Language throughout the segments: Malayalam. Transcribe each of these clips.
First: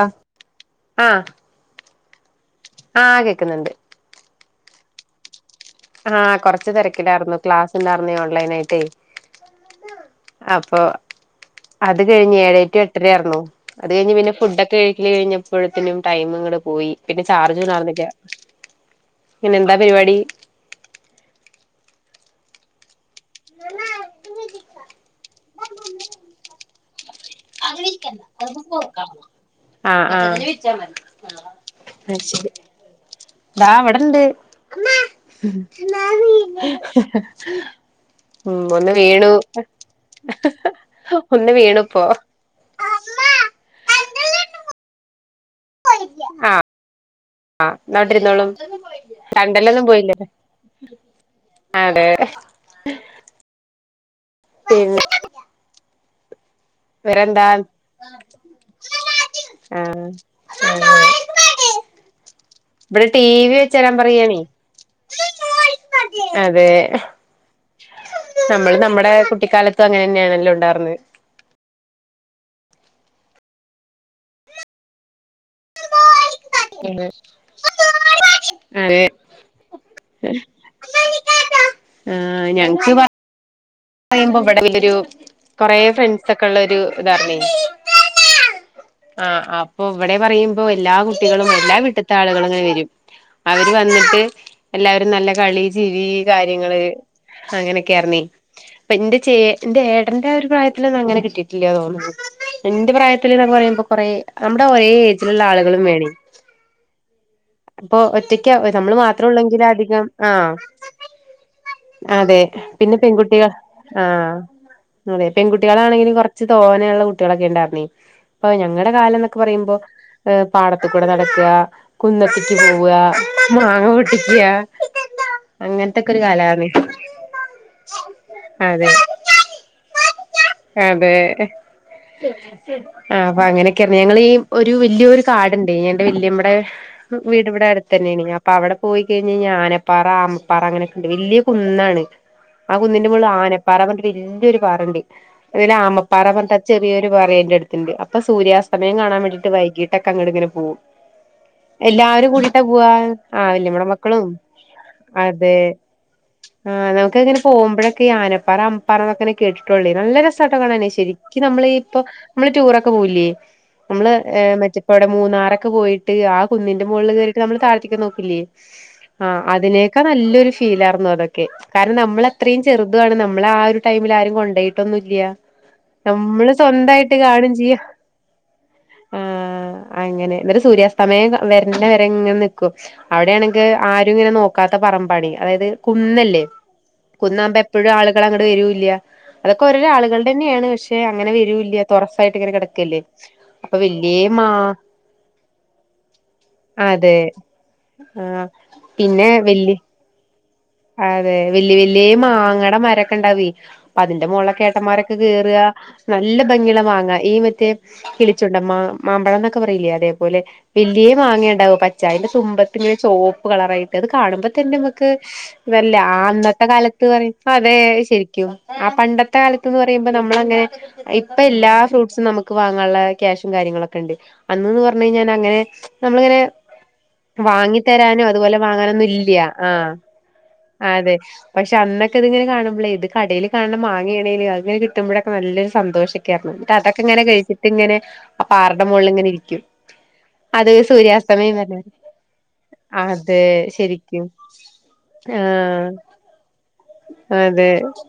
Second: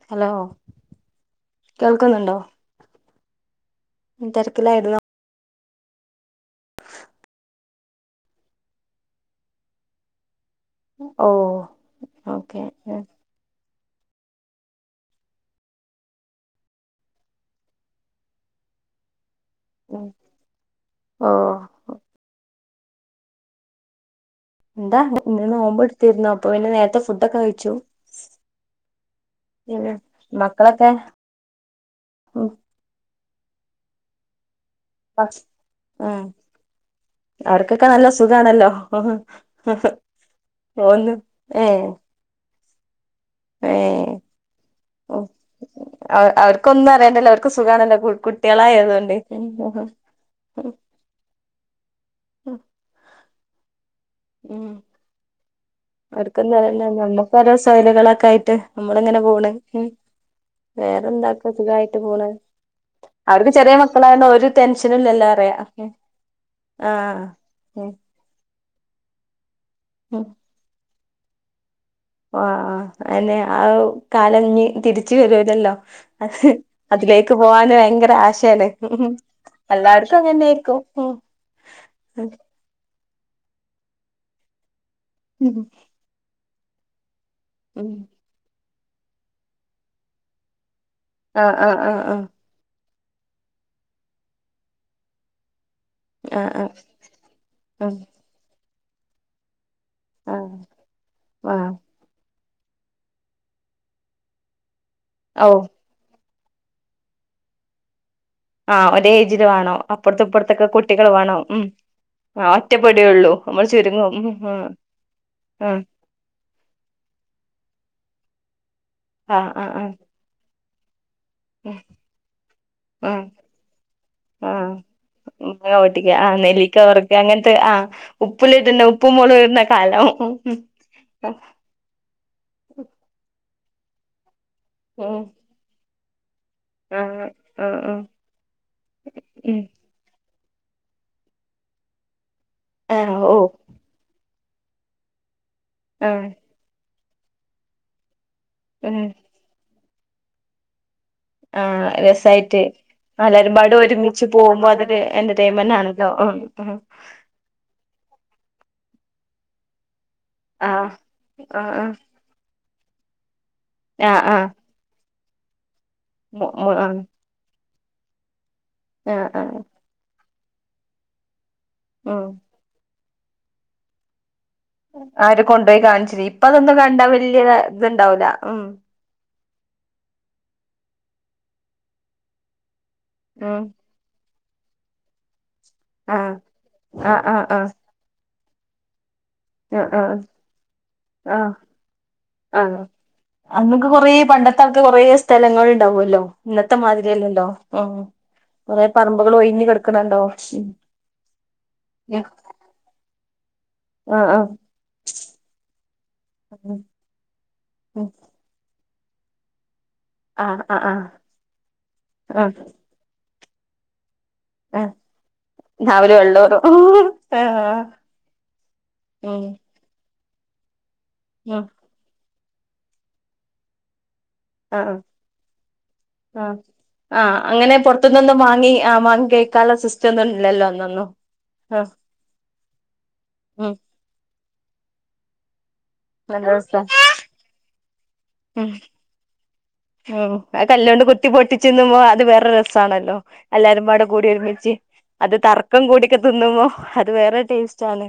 അ ഹലോ ആ കേൾക്കുന്നുണ്ടോ ആ കേക്കുന്നുണ്ട് തിരക്കിലായിരുന്നോ ആഹ് കൊറച്ച് തിരക്കിലായിന്നു ക്ലാസ് ഇണ്ടായിരുന്നേ ഓൺലൈൻ ആയിട്ടേ അപ്പൊ ഓ അത് കഴിഞ്ഞ് ഓക്കെ ഏഴേ ടു എട്ടര ആർന്നു അത് കഴിഞ്ഞ് പിന്നെ ഫുഡൊക്കെ കഴിക്കല് കഴിഞ്ഞപ്പോഴതേനും ടൈമും ഇങ്ങട്ട് പോയി പിന്നെ ചാർജ് കയർന്നില്ല ഇന്ന് എന്താ പരിപാടി ആ [unintelligible] എന്താ ഇന്ന് നോമ്പ് എടുത്തിരുന്നോ അപ്പൊ പിന്നെ നേരത്തെ ഫുഡൊക്കെ [unintelligible] കഴിച്ചു പിന്നെ ആ ആ അ [unintelligible] മക്കളൊക്കെ ഉം ഇതാവിടെണ്ട് ഭക്ഷ ഉം [unintelligible] അവർക്കൊക്കെ നല്ല സുഖാണല്ലോ ഒന്ന് വീണു ഒന്ന് ഏ വീണു ഇപ്പൊ ഏ ഓ ആഹ് അവർക്കൊന്നും അറിയണ്ടല്ലോ അവ ആഹ് സുഖാണല്ലോ ന്നാ അവിടെ ഇരുന്നോളും കുട്ടികളായതുകൊണ്ട് തണ്ടലൊന്നും പോയില്ലേ അതെ ഏഴ് അത് ക്ക് നമ്മക്കരോ സെയ്കലുകളൊക്കെ ആയിട്ട് നമ്മള്ങ്ങനെ പോണ് ഹ് ആഹ് വേറെന്താ സുഖായിട്ട് പോണ് ഇവിടെ ടി അവർക്ക് വി ചെറിയ വെച്ചരാൻ മക്കളായോണ്ട് പറയാണേ ഒരു ടെൻഷനൂല്ലലോ പറയാ ആഹ നമ്മൾ ന നമ്മുടെ കുട്ടിക്കാലത്ത് ഒക്കെ അങ്ങനെന്നെ ആണല്ലോ ഉണ്ടായിരുന്നേ ആ ആന്നെ ആ കാലം നി തിരിച്ച് വരൂലല്ലോ ഹ് അതിലേക്ക് പോവാന് ഭയങ്കര ആശയാണ് ഉ അതെ ഹും എല്ലാർക്കും അങ്ങനെ ന്നെ ആയിരിക്കും ആഹ് ഞങ്ങക്ക് പറയുമ്പോ വ്ടെ ഈ ഒരു കൊറെ ഫ്രണ്ട്സ് ഒ ക്കൊള്ളെരു ഇതാണേ ഉം ആഹ ഹാ അപ്പൊ ഇവിടെ പറയുമ്പോയ് എല്ലാ കുട്ട്യേളും ആഹ് എല്ലാ ആഹ് ആഹ് വീട്ട്ത്തെ ആളുകളും ങ്ങനെ വരും അവര് വന്നിട്ട് എല്ലാവരും നല്ല കളി ടി വി ആഹ് ആഹ് കാര്യങ്ങള് ആഹ് അങ്ങനൊക്കെ ആർന്നെ അപ്പൊ എന്റെ ചെയ എന്റെ ഏട്ടന്റെ ആ ഒരു ആഹ് പ്രായത്തിലൊന്നും അങ്ങനെ ആഹ് കിട്ടിട്ടില്ല ആഹ് തോന്നണ് എന്റെ പ്രായത്തില് എന്നൊക്കെ പറയുമ്പൊ കൊറെ നമ്മടെ രേ ഏജ്ലുള്ള ഓ ആളുകളും വേണേ അപ്പോ ആ ഒരേ ഏജില് വേണം അപ്പറത്തെ ആഹ് ഇപ്പുറത്തൊക്കെ കുട്ടികൾ വേണോ ഉം അതെ ആ പിന്നെ ഒറ്റപ്പടിയുള്ളൂ പെൺകുട്ടികൾ ആഹ് അതെ ആഹ് പെൺകുട്ടികളാണെങ്കിലും കൊറച്ച് തോനെ ഉള്ള കുട്ടികളൊക്കെ ഉണ്ടാർന്നെ [unintelligible] ഞങ്ങടെ കാലം എന്നൊക്കെ ആഹ് ആഹ് പറയുമ്പോ ആഹ് ഏഹ് പാടത്ത് കൂടെ നടക്കുക കുന്നത്തിക്ക് പോവാ ആഹ് ആഹ് മാങ്ങ പൊട്ടിക്കുക ആഹ് മുളക പൊട്ടിക്ക അങ്ങനത്തക്കെ ഒരു ആ കാലാണ് ഉപ്പിൽ ഇട്ണ അതെ ഉപ്പും മോളാകും ഇടണ കലം അതെ അപ്പ അങ്ങനൊക്കെയ ഞങ്ങള് ഈ ഒരു വല്യൊരു കാടുണ്ടേ ഞാൻ ന്റെ വല്യമ്മേ ടെ ആ ആ വീടവടെ അടുത്ത് ആ തന്നെയാണെ അപ്പ അവിടെ പോയി കഴിഞ്ഞ ഉം ആനപ്പാറ ആ പ്പാറ അങ്ങനൊക്കെണ്ട് വല്യ കുന്നാണ് പ ആ [unintelligible] ഓ ആനപ്പാറ മറ്റേ വൽ ല്ലൊരു പാറണ്ട് ഇതില് ആ ആമപ്പാറ പറഞ്ഞിട്ട് ചെറിയോ പാറന്റെ അടുത്തുണ്ട് അപ്പ് ഇപ്പ സൂര്യാസ്തമയം ഉം കാണാൻ വേണ്ടിട്ട് വൈകി ക്കെ അങ്ങട് ഇങ്ങനെ പോവും ആ രസായിട്ട് ആ അലരുമ്പാട് വല്യമ്മടെ ഒരുമിച്ച് മക്കളും പോകുമ്പോ അതൊരു അതെ എൻറ്റടെയ്ൻമെൻ്റ് ആണല്ലോ ഉം ഹ് ആഹ് നമുക്ക് ഇങ്ങനെ പോകുമ്പോഴൊക്കെ ഈ ആനപ്പാറ ആമപ്പാറ എന്നൊക്കെ ഇങ്ങനെ കേട്ടിട്ടോള്ളേ നല്ല രസട്ടോ ആ കാണാന് ശെരിക്ക് ആ നമ്മള് ആ ഇപ്പ നമ്മള് ടൂറെ ഒക്കെ പോവില്യേ ആ ആ നമ്മള് ഏഹ് മറ്റപ്പാ മൂന്നാറോക്കെ പോയി ട്ട് ആ കുന്നിന്റെ മോളില് കേറിട്ട് നമ്മള് ത ട്ടിക്ക് നോക്കിലേ ആ അതിനേക്ക നല്ല്യൊരു ഫീലായിരുന്നു അതക് ക്കെ കാരണം ഉം നമ്മളത്രയും അതുവാണ് നമ്മളെ ആ ഒരു ടൈമില് ആരും കൊണ്ട് ആര് കൊണ്ടുപോയി കാണിച്ചിത് ഇപ്പ അതൊന്നും കണ്ടാ സ്വന്തായിട്ട് വല്യത് കാണും ചെയ്യാ ഇത് ണ്ടാവൂല ഉം ആ അങ്ങനെ എന്നിട്ട് സൂര്യാസ്തമയം വര്ണവരെങ്ങനെ നിക്കും ഉം അവിടെയാണെങ്കി ആരും ഇങ്ങനെ നോക് ക്കാത്ത പറമ്പാണെ അതായത് ആ കുന്നല്ലേ കുന്നാകുമ്പോ എപ്പോഴും ആളുകൾ അങ്ങ ട്ട് വരൂല്ല്യ അ ആ അങ്ങനെ ആ വരൂല്ല തൊറസായിട്ട് ഇങ്ങനെ ആ കിടക്കല്ലേ അപ്പൊ അമ്മക്ക് കുറേ വല്യ മാ പണ്ടത്താൾക്ക് കൊറേ സ്ഥലങ്ങളുണ്ടാകുല്ലോ അതെ എന്നത്തെമാതിരിയല്ലല്ലോ ഉം ആഹ് കൊറേ പിന്നെ പറമ്പുകളും വല്യ ഓയിഞ്ഞുകിടക്കണുണ്ടാവും അതെ വല്ല്യേ വല്ല്യേ മാങ്ങടെ മരൊക്കേണ്ടവുവേ അതിന്റെ ആഹ് ആഹ് മോളിലൊക്കെ ഏട്ടന്മാരൊക്കെ കേറുക നല്ല ഭംഗിയുള്ള മാങ്ങാ ഈ മറ്റേ ഉം കിളിച്ചുണ്ടൻ മാ മാമ്പഴംന്നൊക്കെ പറയില്ലേ അ അതേപോലെ ആഹ് ആഹ് ആഹ് വലിയേ മാങ്ങയുണ്ടാവും പച്ച അതിന്റെ ആഹ് തുമ്പത്ത് ഇങ്ങനെ ചൊവൊ പ്പു കളറായിട്ട് അത് കാണുമ്പോത്തന്നെ ആഹ് നമുക്ക് ശ് അല്ല നാവില് ആ വെള്ളൂറും അന്നത്തെ കാലത്ത് പറയുമ്പം അതെ ആഹ് ശെരിക്കും ആ പണ്ടത്തെ ഉം കാലത്തെന്നു പറയും മ്പം നമ്മളെങ്ങനെ ഇപ്പൊ ഉം എല്ലാ ഫ്രൂട്ട്സും നമു ക്കു വാങ്ങാനൊള്ള ക്യാഷും കാര്യങ്ങളൊക്കെണ്ട് അന്നൊന്നും ആഹ് പറഞ്ഞുകഴിഞ്ഞാൽ അങ്ങനെ നമ്മളങ്ങനെ ആഹ് ആഹ് അങ്ങനെ വാങ്ങിത്തരാനും പുറത്തുന്നൊന്നും അതുപോലെ വാങ്ങി ആഹ് വാങ്ങി വാങ്ങാനൊന്നുമില്യ കഴിക്കാനുള്ള സിസ്റ്റം ഒന്നും ഇല്ലല്ലോ അന്നൊന്നും അതെ പക്ഷെ ആഹ് അന്നൊക്കെ ഇതിങ്ങനെ കാണുമ്ബ്ലെ കടയില് ഉം കാണുന്ന മാങ്ങയാണെ അല്ലേലും അങ്ങനെ കിട്ടുമ്പോഴൊക്കെ നല്ല നല്ല സന്തോഷിക്കാരുന്നു ന്നിട്ട് രസാ അതൊക്കെ ഇങ്ങനെ കഴിച്ചിട്ടിങ്ങനെ ആ പർടെ മോളിലിങ്ങനെ ഇരി രിക്കും ഓ അത് കല്ലോണ്ട് കുത്തി പൊട്ടിച്ച് തിന്നുമ്പോ അത് വേറൊരു രസമാണല്ലോ അതെ എല്ലാവരും കൂടെ ശരിക്കും കൂടിയൊരുമിച്ച് അത് തർക്കം ആഹ് കൂടിക്കെ തിന്നുമ്പോ അത് വേറെ അതെ ടേസ്റ്റ് ആണ്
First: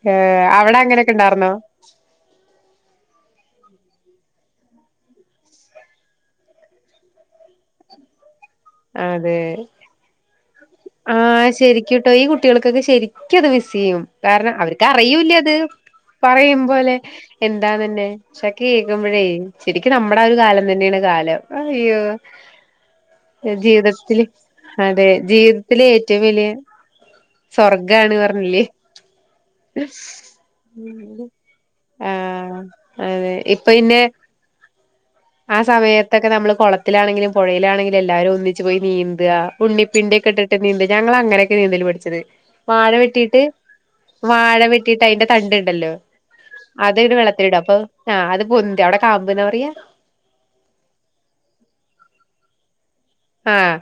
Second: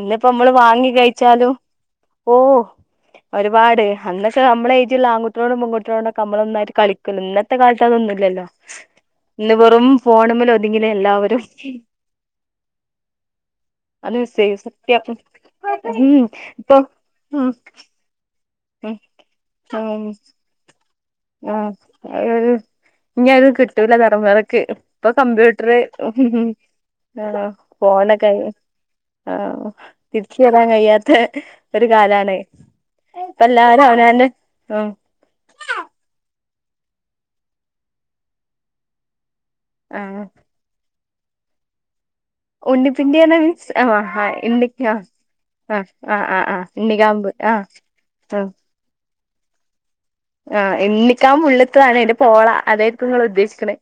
ഇന്നിപ്പോ ഏഹ് നമ്മള് അവിടെ വാങ്ങി അങ്ങനെയൊക്കെ ഇണ്ടാർന്നോ കഴിച്ചാലും ഓ ഒരു പാട് അന്നൊക്കെ നമ്മടെ ഏജിലുള്ള ആൺകുട്ടിയോളും പെൺകു ട്ടിയോളുമായിട്ട് നമ്മളൊന്നായിട് കളിക്കുലോ ഇന്നത്തെ കാലത്ത് അതൊന്നുല്ലല്ലോ അതെ ഇന്ന് വെറും ഫോണുമ്മല് ഒതുങ്ങില്ലേ എല്ലാവരും ആഹ ശരിക്കുട്ടോ ഈ കുട്ടികൾക്കൊക്കെ ശരിക്കെ അത് മിസ് ചെയ്യും അത് കാരണം സേവ് അവർക്ക് സത്യം അറിയൂല്ല അത് ഉം പറയുമ്പോ ഇപ്പൊ പോലെ ഉം എന്താന്നെന്നെ ഉം കേക്കുമ്പോഴേ ശരിക്കും നമ്മുടെ ആ ഒരു കാലം തന്നെ ന്നെയാണ് ആഹ അതൊരു അത് കിട്ടൂല ജീവിതത്തില് തറമുറക്ക് ഇപ്പൊ അതെ കമ്പ്യൂട്ടർ ജീവിതത്തിലെ ഏറ്റവും വലിയ ആ സ്വർഗാണ് ഫോണൊക്കെ ആയി പറഞ്ഞില്ലേ തിരിച്ചുവരാൻ കഴിയാത്ത ഒരു കാലാണ് ആഹ് അതെ ഇപ്പ ഇപ്പൊ എല്ലാവരും പിന്നെ അവനോന്റെ ത്തൊക്കെ നമ്മള് കുളത്തിലാണെങ്കിലും പുഴയിലാണെങ്കിലും എല്ലാരും ഒന്നിച്ച് പോയി നീന്ത ആ ഉണ്ണിപ്പിണ്ടിക്കെ ഇട്ടിട്ട് നീന്തി ഞങ്ങള് അങ്ങനെയൊക്കെയാ നീന്തല് പഠിച്ചത് വാഴ ഉണ്ണിപ്പിണ്ടി പറഞ്ഞ വെട്ടിട്ട് മീൻസ് ആ വാഴ ഇണ്ണി ആ വെട്ടിട്ട് അതിന്റെ ആ തണ്ടുണ്ടല്ലോ ആ ആ ആ അത് ഇണ്ണിക്കാമ്പ് വെള്ളത്തില് ആ ഇടും അപ്പൊ ആ അത് പൊന്തി അവിടെ കാമ്പ് ന്നാ പറയാ ആ ഇണ്ണിക്കാമ്പ് ഉള്ളിത്തെതാണ് അതിന്റെ പോള അതായത് ആഹ്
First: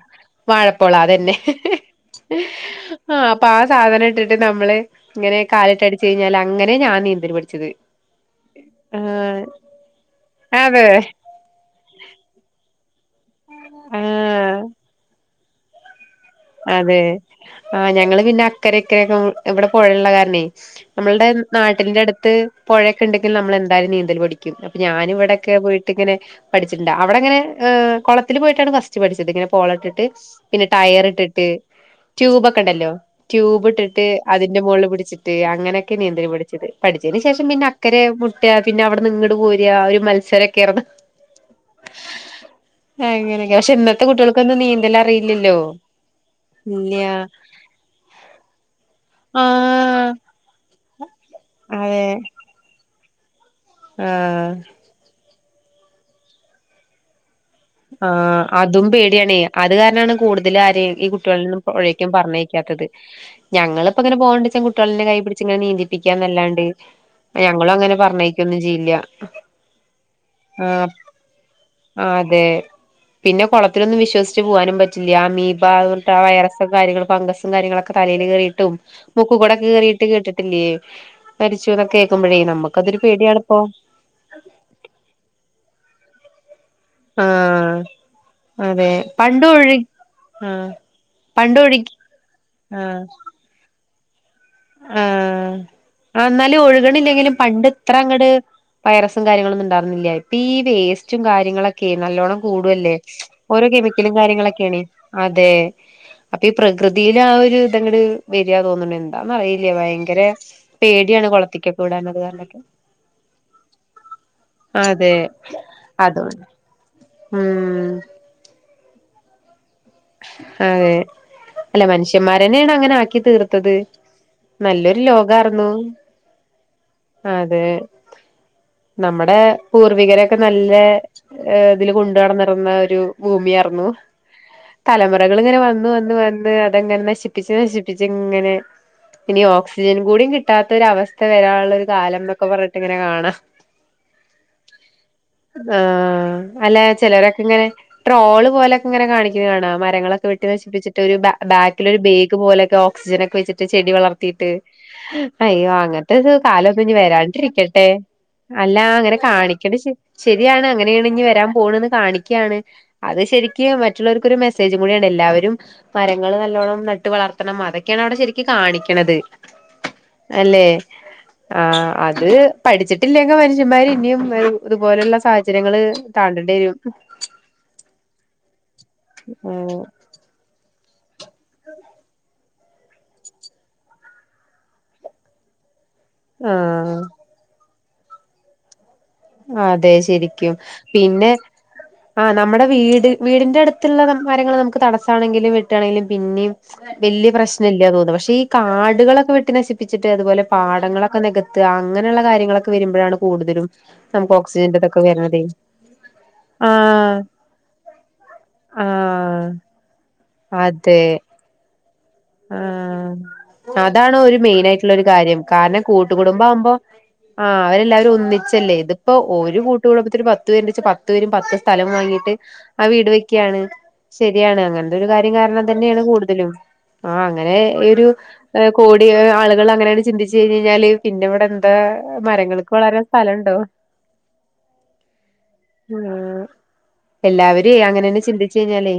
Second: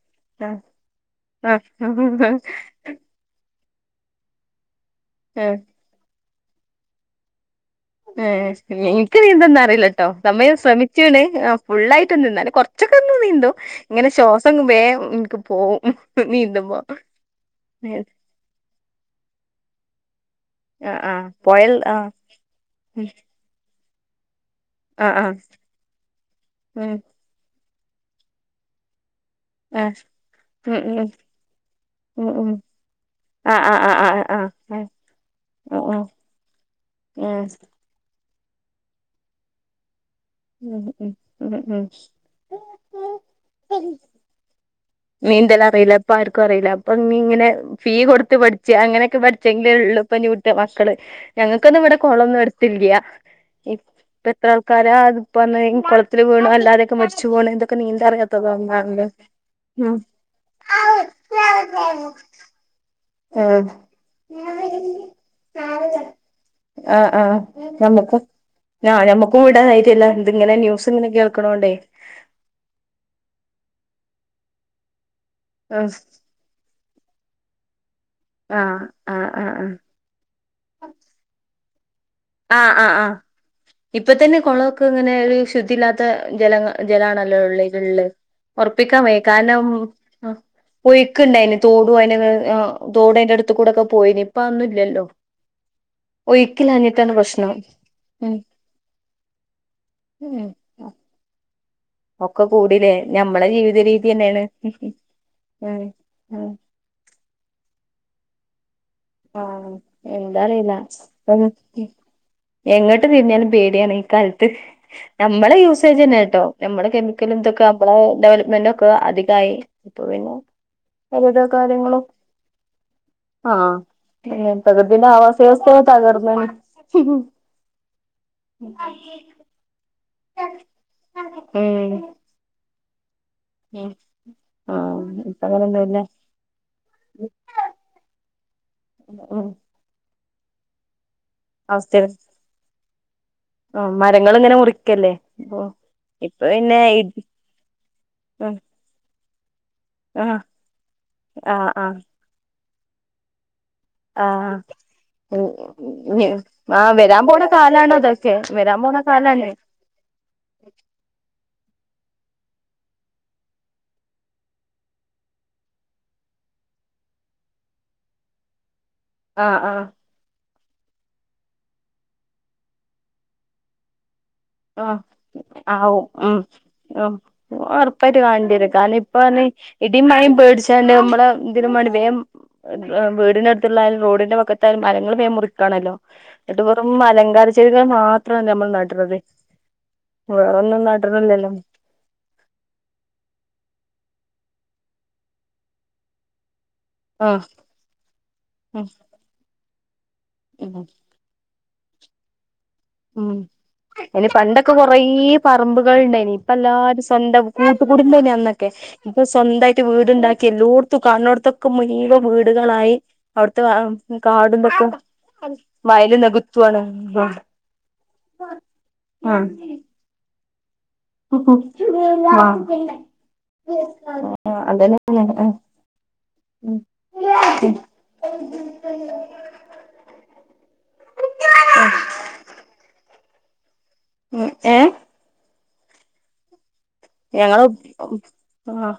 വാഴപ്പോള അതന്നെ ആ ആ ആ പാ സാധനം ഇട്ടിട്ട് നമ്മള് ഇങ്ങനെ ഏ കാലിട്ടടിച്ച് കഴിഞ്ഞാൽ അങ്ങനെ ഞാൻ നീന്തല് പഠിച്ചത്. എനിക്ക് നീന്തം ആഹ് ഒന്നും അറിയില്ലട്ടോ സംഭവം ഞാൻ അതെ ശ്രമിച്ചണ് ഫുള്ളായിട്ട് ല്ല ന്നാലും കൊറ ച്ചൊക്കെ ന്ന് നീന്തും. ഇങ്ങനെ ശ്വാസം ആഹ് വേം പോവും നീന്തുമ്പോ അതെ ആ ഞങ്ങള് പിന്നെ അക്കരിക്കരൊക്കെ ഇവിടെ പൊഴയുള്ള കാ ണെ ആ ആ നമ്മളുടെ പുഴൽ ആ നാട്ടിന്റെ അടുത്ത് പുഴയൊക്കെ ഉം ഉണ്ടെങ്കിൽ നമ്മൾ എന്തായാലും നീന് ന്തൽ പടി ക്കും അപ്പൊ ഞാനും ആഹ് ആഹ് ഇവിടൊക്കെ പോയിട്ട് ഇങ്ങനെ പഠിച്ചിട്ടുണ്ട്, ഉം അവിടെങ്ങനെ ഏഹ് കൊളത്തില് പോയിട്ടാണ് ഫസ്റ്റ് പഠിച്ചത്. [unintelligible] ഇങ്ങനെ പോള ആഹ് ഇട്ടിട്ട് പിന്നെ ഉം ഉം ടയർ ഇട്ടിട്ട് [unintelligible] ഉം ഉം ട്യൂബൊക്കെ ഉണ്ടല്ലോ ആഹ് ട്യൂബ് ആഹ് ഇട്ടിട്ട് ആഹ് ആഹ് ആഹ് അതിന്റെ മോളിൽ പിടിച്ചിട്ട് ആഹ് അങ്ങനെയൊക്കെ ആഹ് നിന്തൽ പഠിച്ചത് പഠിച്ചേന് ശേഷം ആഹ് പിന്നെ അക്കരെ പിന്നെ അവിട്ന്ന് ഇങ്ങട് പോരാ ഒരു മത്സ [unintelligible] ഉം യായിരുന്നു ഉം ഉം ഉം അങ്ങനൊക്കെ പക്ഷെ ഇന്നത്തെ കുട്ടികൾക്കൊന്നും നീന്തൽ അ നീന്തല് അറിയില്ല അപ്പൊ അറിയില്ല അപ്പൊ ഇ ഇങ്ങനെ ഫീ കൊടുത്ത് പഠിച്ച് അങ്ങനൊക്കെ പഠിച്ചെങ്കിലെ ഇള്ളൂ ആഹ് [unintelligible] മക്കള് ഞങ്ങക്കൊന്നും അതെ ഇവിടെ കൊളമൊന്നും അടുത്തില്ല്യാ ഇപ് ഇപ്പ ഇത്ര ആഹ് ആൾക്കാരെ ഇത് ഇപ്പ [unintelligible] ഈ കൊളത്തില് വീണ് അല്ലാതെയൊക്കെ മരിച്ചു പോണേൻ്റെ ആഹ് അതുംപോടിയാണേ അത് ഉം ഇതുകാരനാണ് കൂടുതല് ആരെയും ആഹ് ഈ കുട്ടികളെന്നും പൊഴേക്കും പറ്ഞ്ഞേക്കാത്തത് ആഹ് കൈ പിടിച്ച് ഇങ്ങനെ നീന്തിപ്പിക്കാന്നല്ലാണ്ട് ആഹ് ആഹ് ഞങ്ങളും അങ്ങനെ ഞമ്മക്കും പറഞ്ഞയക്കൊന്നും ചെയ്യില്ല ഞാ ഞമ്മക്കും ഇവിടെ ധൈര്യല്ലാ ഇത് ഇങ്ങനെ ആഹ് ന്യൂസ് ഇങ്ങനെ കേൾക്ക്ണോണ്ടേ അതെ പിന്നെ കൊളത്തിലൊന്നും വിശ്വസിച്ച് പോവാനും പറ്റ് ല്ല്യാ ആ അമീബാർഞ്ഞ്ട്ടാ ആഹ് വൈറസ് കാര്യങ്ങളു ഫംഗസ് കാര്യങ്ങളൊ ക്കെ തലേല് ആ കേറിട്ടും ആ ആ മുക്ക്ക്കൂടെ കേറീട്ട് കേട്ടിട്ടില്ലേ [unintelligible] ആഹ് ആഹ് നമുക്കതൊരു ആഹ് പേടിയാണിപ്പോ ഇപ്പതന്നെ കൊളൊക്കങ്ങനെ ഒര് ശുദ്ധിയില്ലാ ത്ത് ജലങ്ങ ജലാണല്ലോ ഉള്ളിൽ ആഹ് ഉള്ളേ അതെ ഒറപ്പിക്കാൻ വയ്യ പണ്ട് കാരണം ഒഴി ആഹ് ഒഴുക്കിണ്ട് അതിന് പണ്ട് തോടു ഒഴുകി അതിന് ഏ ആഹ് തോടും അതിന്റെ അടുത്ത് കൂടൊക്കെ പോയിന് ഇപ്പ അതോന്നുല്ലല്ലോ ഒഴിക്കില്ലാഞ്ഞി ഇപ്പിലെങ്കിലും പണ്ട് ഇത്ര അങ്ങട് വൈറസും കാര്യങ്ങളൊന്നും ഉണ്ടാർന്നില്ല, ഇപ്പ ഉം ഈ വേസ്റ്റും കാര്യങ്ങളൊക് ക്കെ നല്ലോണം ഒക്കെ കൂടല്ലേ, കൂടില്ലേ ഞമ്മളെ ഓരോ ജീവിത രീതി കെമിക്കലും തന്നെയാണ് കാര്യങ്ങളൊക്കെയാണ്, അതെ ഉം അപ്പ ഈ ഉം പ്രകൃതിയിൽ ആ ഒരു ത് അങ്ങട് വരിയാ തോന്നണ്ന്ന്. ആഹ് എന്താ അറിയില്ല പേടിയാണ് കുളത്തിക്കൊക്കെ വിടാൻ [unintelligible] അത് കാരണൊക്കെ എങ്ങോട്ട് തിരിഞ്ഞാലും പേടിയാണ് ഈ കാലത്ത് അതെ നമ്മളെ യൂസേജ് തന്നെ കേട്ടോ അതുകൊണ്ട് നമ്മളെ കെമിക്കൽ എന്തൊക്കെ ഉം [unintelligible] ഡെവലപ്മെന്റോ ക്ക അധികായി അതെ അല്ല കാര്യങ്ങളും മനുഷ്യന്മാരന്നെയാണ് അങ്ങനെ ആക്കി തീർത്തത്. ഏ നല്ലൊരു പ്രകൃതിടെ ആവാസ ലോകാർന്നു വ്യവസ്ഥയാ തകർന്നത്. അതെ ഒക്കെ നല്ല ഏ ഇതില് കൊണ്ടു നടന്നിരുന്ന ഒരു ഭൂമി ആർന്നു. ഉം ആഹ് തലമുറകൾ ഇപ്പ ഇങ്ങനെ വന്ന് അങ്ങനൊന്നുല്ല വന്ന് വന്ന് അതങ്ങനെ നശിപ്പിച്ച് നശിപ്പിച്ച് ഇങ്ങനെ ഇനി ഉം ഓക്സിജൻ കൂടിയും കി കിട്ടാത്തൊരു അവസ്ഥ വരാനുള്ളൊ ഒരു അവസ്ഥ കാലം എന്നൊക്കെ പറ ങ്ങനെ കാണാം ആഹ് മരങ്ങൾ ഇങ്ങനെ മുറിക്കല്ലേ അപ്പൊ ആ ഇപ്പൊ അല്ല പിന്നെ ഇടി ചിലരൊക്കെ ഇങ്ങനെ ട്രോൾ ആഹ് പോലൊക്കെ ഇങ്ങനെ കാണി കാണാം മരങ്ങളൊക്കെ വെട്ടി നശിപ്പിച്ചിട്ട് ഒരു ആഹ് ബാക്കിൽ ആഹ് ഒരു ബെഗ് പോലെ ഓക്സിജനെക്കെ വെച്ചി ചെടി വളർത്തിട്ട് ആഹ് അയ്യോ അങ്ങനത്തെ കാലംന്നും ഇനി ആഹ് വരാൻ പോണ വരാണ്ടിരിക്കട്ടെ കാലാണ് അതൊക്കെ അല്ല വരാൻ പോണ അങ്ങനെ കാലാണ് കാണിക്കണ ശ ശരിയാണ് അങ്ങനെയാണ് ഇനി വരാൻ പോണത് കാണിക്കുകയാണ് അത് ശരിക്കും മറ്റുള്ളവർക്കൊരു മെസ് മെസേജും കൂടിയാണ് എല്ലാവരും മരങ്ങൾ നല്ലോണം നട്ട് വളർത്തണം അതൊക്കെയാണ് അവിടെ ശരിക്ക് കാണിക്കു ക്കണത് ആഹ് ആഹ് അല്ലെ ആ അത് പഠിച്ചിട്ടില്ലെങ്ക മനുഷ്യന്മാര് ഇനിയും ആ ഇതുപോലുള്ള ആ സാഹചര്യങ്ങള് ഉ താണ്ടേണ്ടി വരും ഉറപ്പായിട്ട് കണ്ടിര ക- പ്പന്ന് ഉം ഇടിയും മഴയും പേടി - ചെണ്ടമ്മള [unintelligible] ഇ ദിന മണവേം [unintelligible] വീടിനഅടുത്തുള്ളായാലും റോഡിന്റെ പക്കത്തായാലും മരങ്ങൾ വേ മുറിക്കാണല്ലോ എട്ട്പ്പറം ആഹ് അലങ്കാര ചെ [unintelligible] മാത്രമാണ് നമ്മൾ നട്ടുള്ളത് അതെ ശരിക്കും പിന്നെ നടണില്ലല്ലോ ആ നമ്മുടെ വീട് വീടിന്റെ അടുത്തുള്ള- മരങ്ങള് നമുക്ക് തടസ്സമാണെങ്കിലും വിട്ടുകണെങ്കിലും പിന്നെയും- വല്യ ആഹ് പ്രശ്ന ഇല്ല തോന്നുന്നു പക്ഷെ ഈ ഉം കാടുകളൊക്കെ വെട്ടി നശി ചിട്ട് അതുപോലെ ഉം പാടങ്ങളൊക്കെ നികത്തു - ത് അങ്ങനെയുള്ള കാര്യങ്ങളൊക്കെ- വരുമ്പോഴാണ് കൂടുതലും- ഇനി നമുക്ക് പണ്ടൊക്കെ ഓക്സിജന്റെ കൊറേ ഇതൊക്കെ വരണതേ പറമ്പുകൾ ഉണ്ടായിനി ഇപ്പ എല്ലാരും ആഹ് സ്വന്തം കൂട്ട കൂടിണ്ടന അന്നൊക്കെ ഇപ്പൊ ആഹ് സ്വന്തായിട്ട് വീട് എലോടത്തു അതെ കാണോടത്തക്ക മു ഈവ വീടുകളായി ആഹ് അവിടുത്തെകാ അതാണ് ഒരു കാട മെയിൻ തക്കും ആയിട്ടുള്ള ഒരു കാര്യം കാരണം വയല് നികുത്തുവാണ് എല്ലാരും ഒന്നിച്ചല്ലേ ഇതിപ്പോ ഒരു കൂട്ട് കുടുംബത്തിൽ പ [unintelligible] പത്ത് പേരും പത്ത് സ്ഥലം വാങ്ങീയിട്ട് ആ വീട് വെക്കുകയാണ് ശരിയാണ് ആഹ് അങ്ങനത്തെ ഒരു കാര്യം അതന്നെയാണ് ആഹ് കാരണം തന്നെയാണ് കൂടു തിലും [unintelligible] ആ അങ്ങനെ ഒരു കോടി ആളുകൾ അങ്ങനെയാണ് ചിന്തിച്ച കഴഞ് കഴിഞ്ഞാല് പിന്നെ ഇവിടെ എന്താ മരങ്ങൾക്ക് വളരാൻ- പലുണ്ടോ ഉ ഏ ആ ഞങ്ങള് എല്ലാവര അങ്ങനെന്നെ ചിന്തിച്ച ആഹ് കഴിഞ്ഞാലേ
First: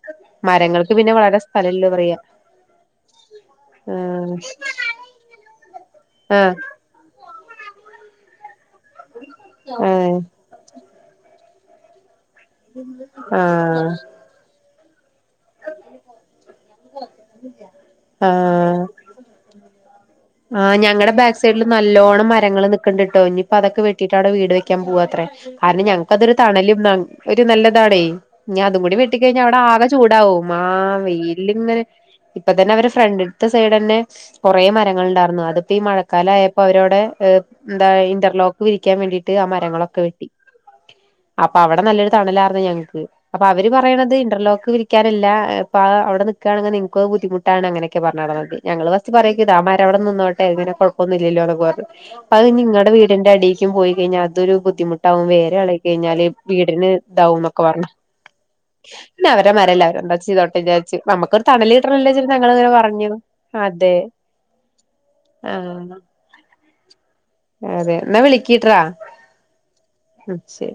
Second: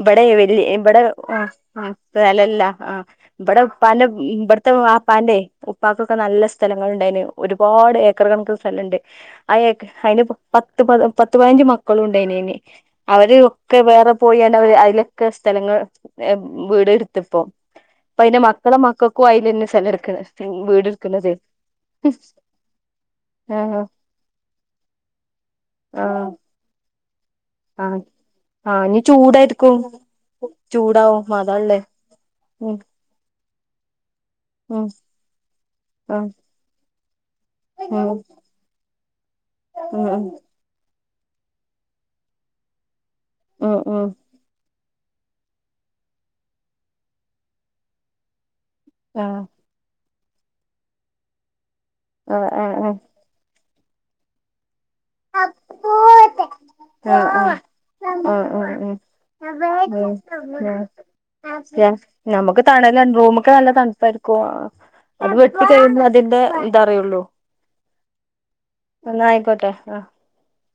ഇവിടെ മരങ്ങൾക്ക് പിന്നെ വളരെ സ്ഥലല്ല പറയാ- ല്ല അഹ് ഇവുടെ ഉപ്പന്റെ ആഹ് ഇവിടത്തെ ആ വാപ്പാന്റെ ഉപ്പക്ക്- ഒക്കെ നല്ല ആഹ് സ്ഥലങ്ങള ഉണ്ടായിന് ഒരുപാട് ഏക്കർ കണക്ക് സ്ഥലുണ്ട് അ ഏഹ് അയിന് പത്ത് പ പത്ത്പൈനഞ്ച് മക്കളു എയ്ന് അവര് ഒക്കെ വേറെ പോയാണ്ടവര് അത് എടുത്തിപ്പോ അപ്പൊ അതിന്റെ മക്കളെ ആഹ മക്കൾക്കും അതിൽ തന്നെ സ്ഥലം എടുക്കണ് ആ വീട് ഞങ്ങളുടെ എടുക്കണത് ബാക്ക് സൈഡില് നല്ലോണ്ണം മരങ്ങള്ൾ നക്കണ്ടിട്ടോ ഇനിപ്പോ അതൊക്കെ ആ വെട്ടിട്ട് അവിടെ വീട് വെക്കാൻ പോവാത്രേ കാരണം ആ ഞങ്ങക്ക് അതൊരു തണലും ഒരു ആ നല്ലതാണീ ഞാ ആ അതും കൂടി ഇനി വെട്ടിക്കഴിഞ്ഞ അവിടെ ചൂടായിരിക്കും ആകെ ചൂടാ ഉമാ ചൂടാവും വെയില അതാ ഉള്ളേ ഇങ്ങനെ ഇപ്പൊ തന്നെ ഉം അവര് ഫ്രണ്ട് സൈഡ് തന്നെ കുറെ ഉം മരങ്ങൾ ഉണ്ടായിരുന്നു അതിപ്പോ ഈ ആ മഴക്കാലയപ്പോ അവരോടെ എഏ എന്താ ഉം ഇന്റർലോക്ക് വിരിക്കാൻ വേണ്ടിട്ട് ആ മരങ്ങളൊക്കെ ഉം ഉം വെട്ടി അപ്പൊ അവിടെ നല്ലൊരു തണലായിുന്ന ഞങ്ങക്ക് അപ്പൊ അവര് ഉം ഉം പറയണത് ഇന്റർലോക്ക് നിിക്കക്കറില്ല അപ്പൊ അവിടെ നിക്കുകയാണെങ്കിൽ നിങ്ങൾക്ക്ത് ബുദ്ധിമുട്ടാണ് അങ്ങനെയൊക്കെ പറഞ് തന്നത് ഞങ്ങള്ൾഭാസ്റ്റ് ആ പറയക്ക ഇത ആമാരവി നിന്നോ ഏനെ കുഴപ്പൊന്ന ഇില്ലല്ലോ പറഞ്ഞ അപ്പ ആഹ് അത് ആഹ് ആഹ് നിങ്ങളടെ വീടിന്റെ അടി കും പോയിഴിഞ്ഞൽ അതൊരു ബുദ്ധിമുട്ട് വും ആഹ് വേള കഴിഞ്ഞാല് വീടിന് ആഹ് ഇതാവൊക്കെ പറഞ്ഞു ആഹ് പി അവരെ അവരെന്താ ചെയ്തോട്ടെ വിചാരിച്ച് നമുക്കൊരു തണല് ഉ കിട്ടണല്ലോ വിചാരിച്ച് നമുക്ക് ഞങ്ങളിങ്ങനെ തണല്ല പറഞ്ഞു റൂമ ഒക്കെ നല്ല അതെ തണുപ്പായിരിക്കും അത് വെട്ടിക്കഴിഞ്ഞ ആഹ് അതിന്റെ എന്താറിയുള്ളൂ അതെ എന്നാ വിളിക്കീട്ട്രാ ആഹ് ശരി